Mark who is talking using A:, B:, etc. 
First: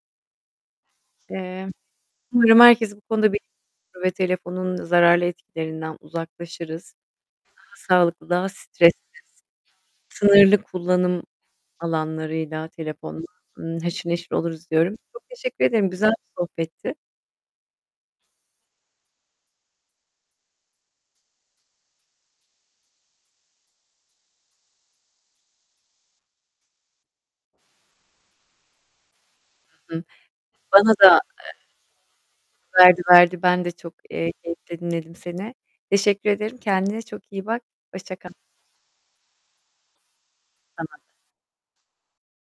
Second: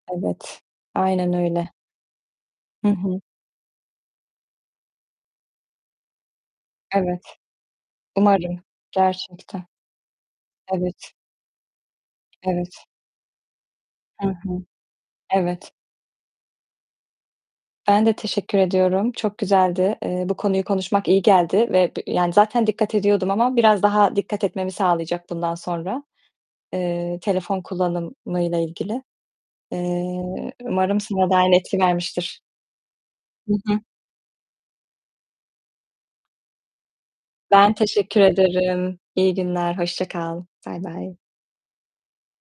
A: Evet, aynen
B: Eee,
A: öyle.
B: umarım
A: Hı
B: herkesi bu
A: hı.
B: konuda [unintelligible] ve telefonun zararlı etkilerinden uzaklaşırız.
A: Evet,
B: Daha sağlıklı daha
A: umarım
B: stressiz.
A: gerçekten.
B: Sınırlı
A: Evet.
B: kullanım alanlarıyla
A: Evet.
B: telefonla, ımm, haşır
A: Hı
B: neşir
A: hı.
B: oluruz diyorum. Çok teşekkür
A: Evet.
B: ederim. Güzel bir sohbetti.
A: Ben de teşekkür ediyorum. Çok güzeldi. Eee, bu konuyu konuşmak iyi geldi ve b yani, zaten dikkat ediyordum ama biraz daha dikkat etmemi sağlayacak bundan sonra, eee, telefon kullanımıyla ilgili.
B: Hı hı.
A: Eee,
B: Bana
A: umarım
B: da,
A: sana da aynı
B: eee
A: etki vermiştir.
B: Verdi, verdi.
A: Hı
B: Ben de
A: hı.
B: çok, eee, keyifle dinledim seni. Teşekkür ederim. Kendine çok iyi bak.
A: Ben
B: Hoşça
A: teşekkür
B: kal.
A: ederim. İyi günler. Hoşça kal. Bay
B: Sana da.
A: bay.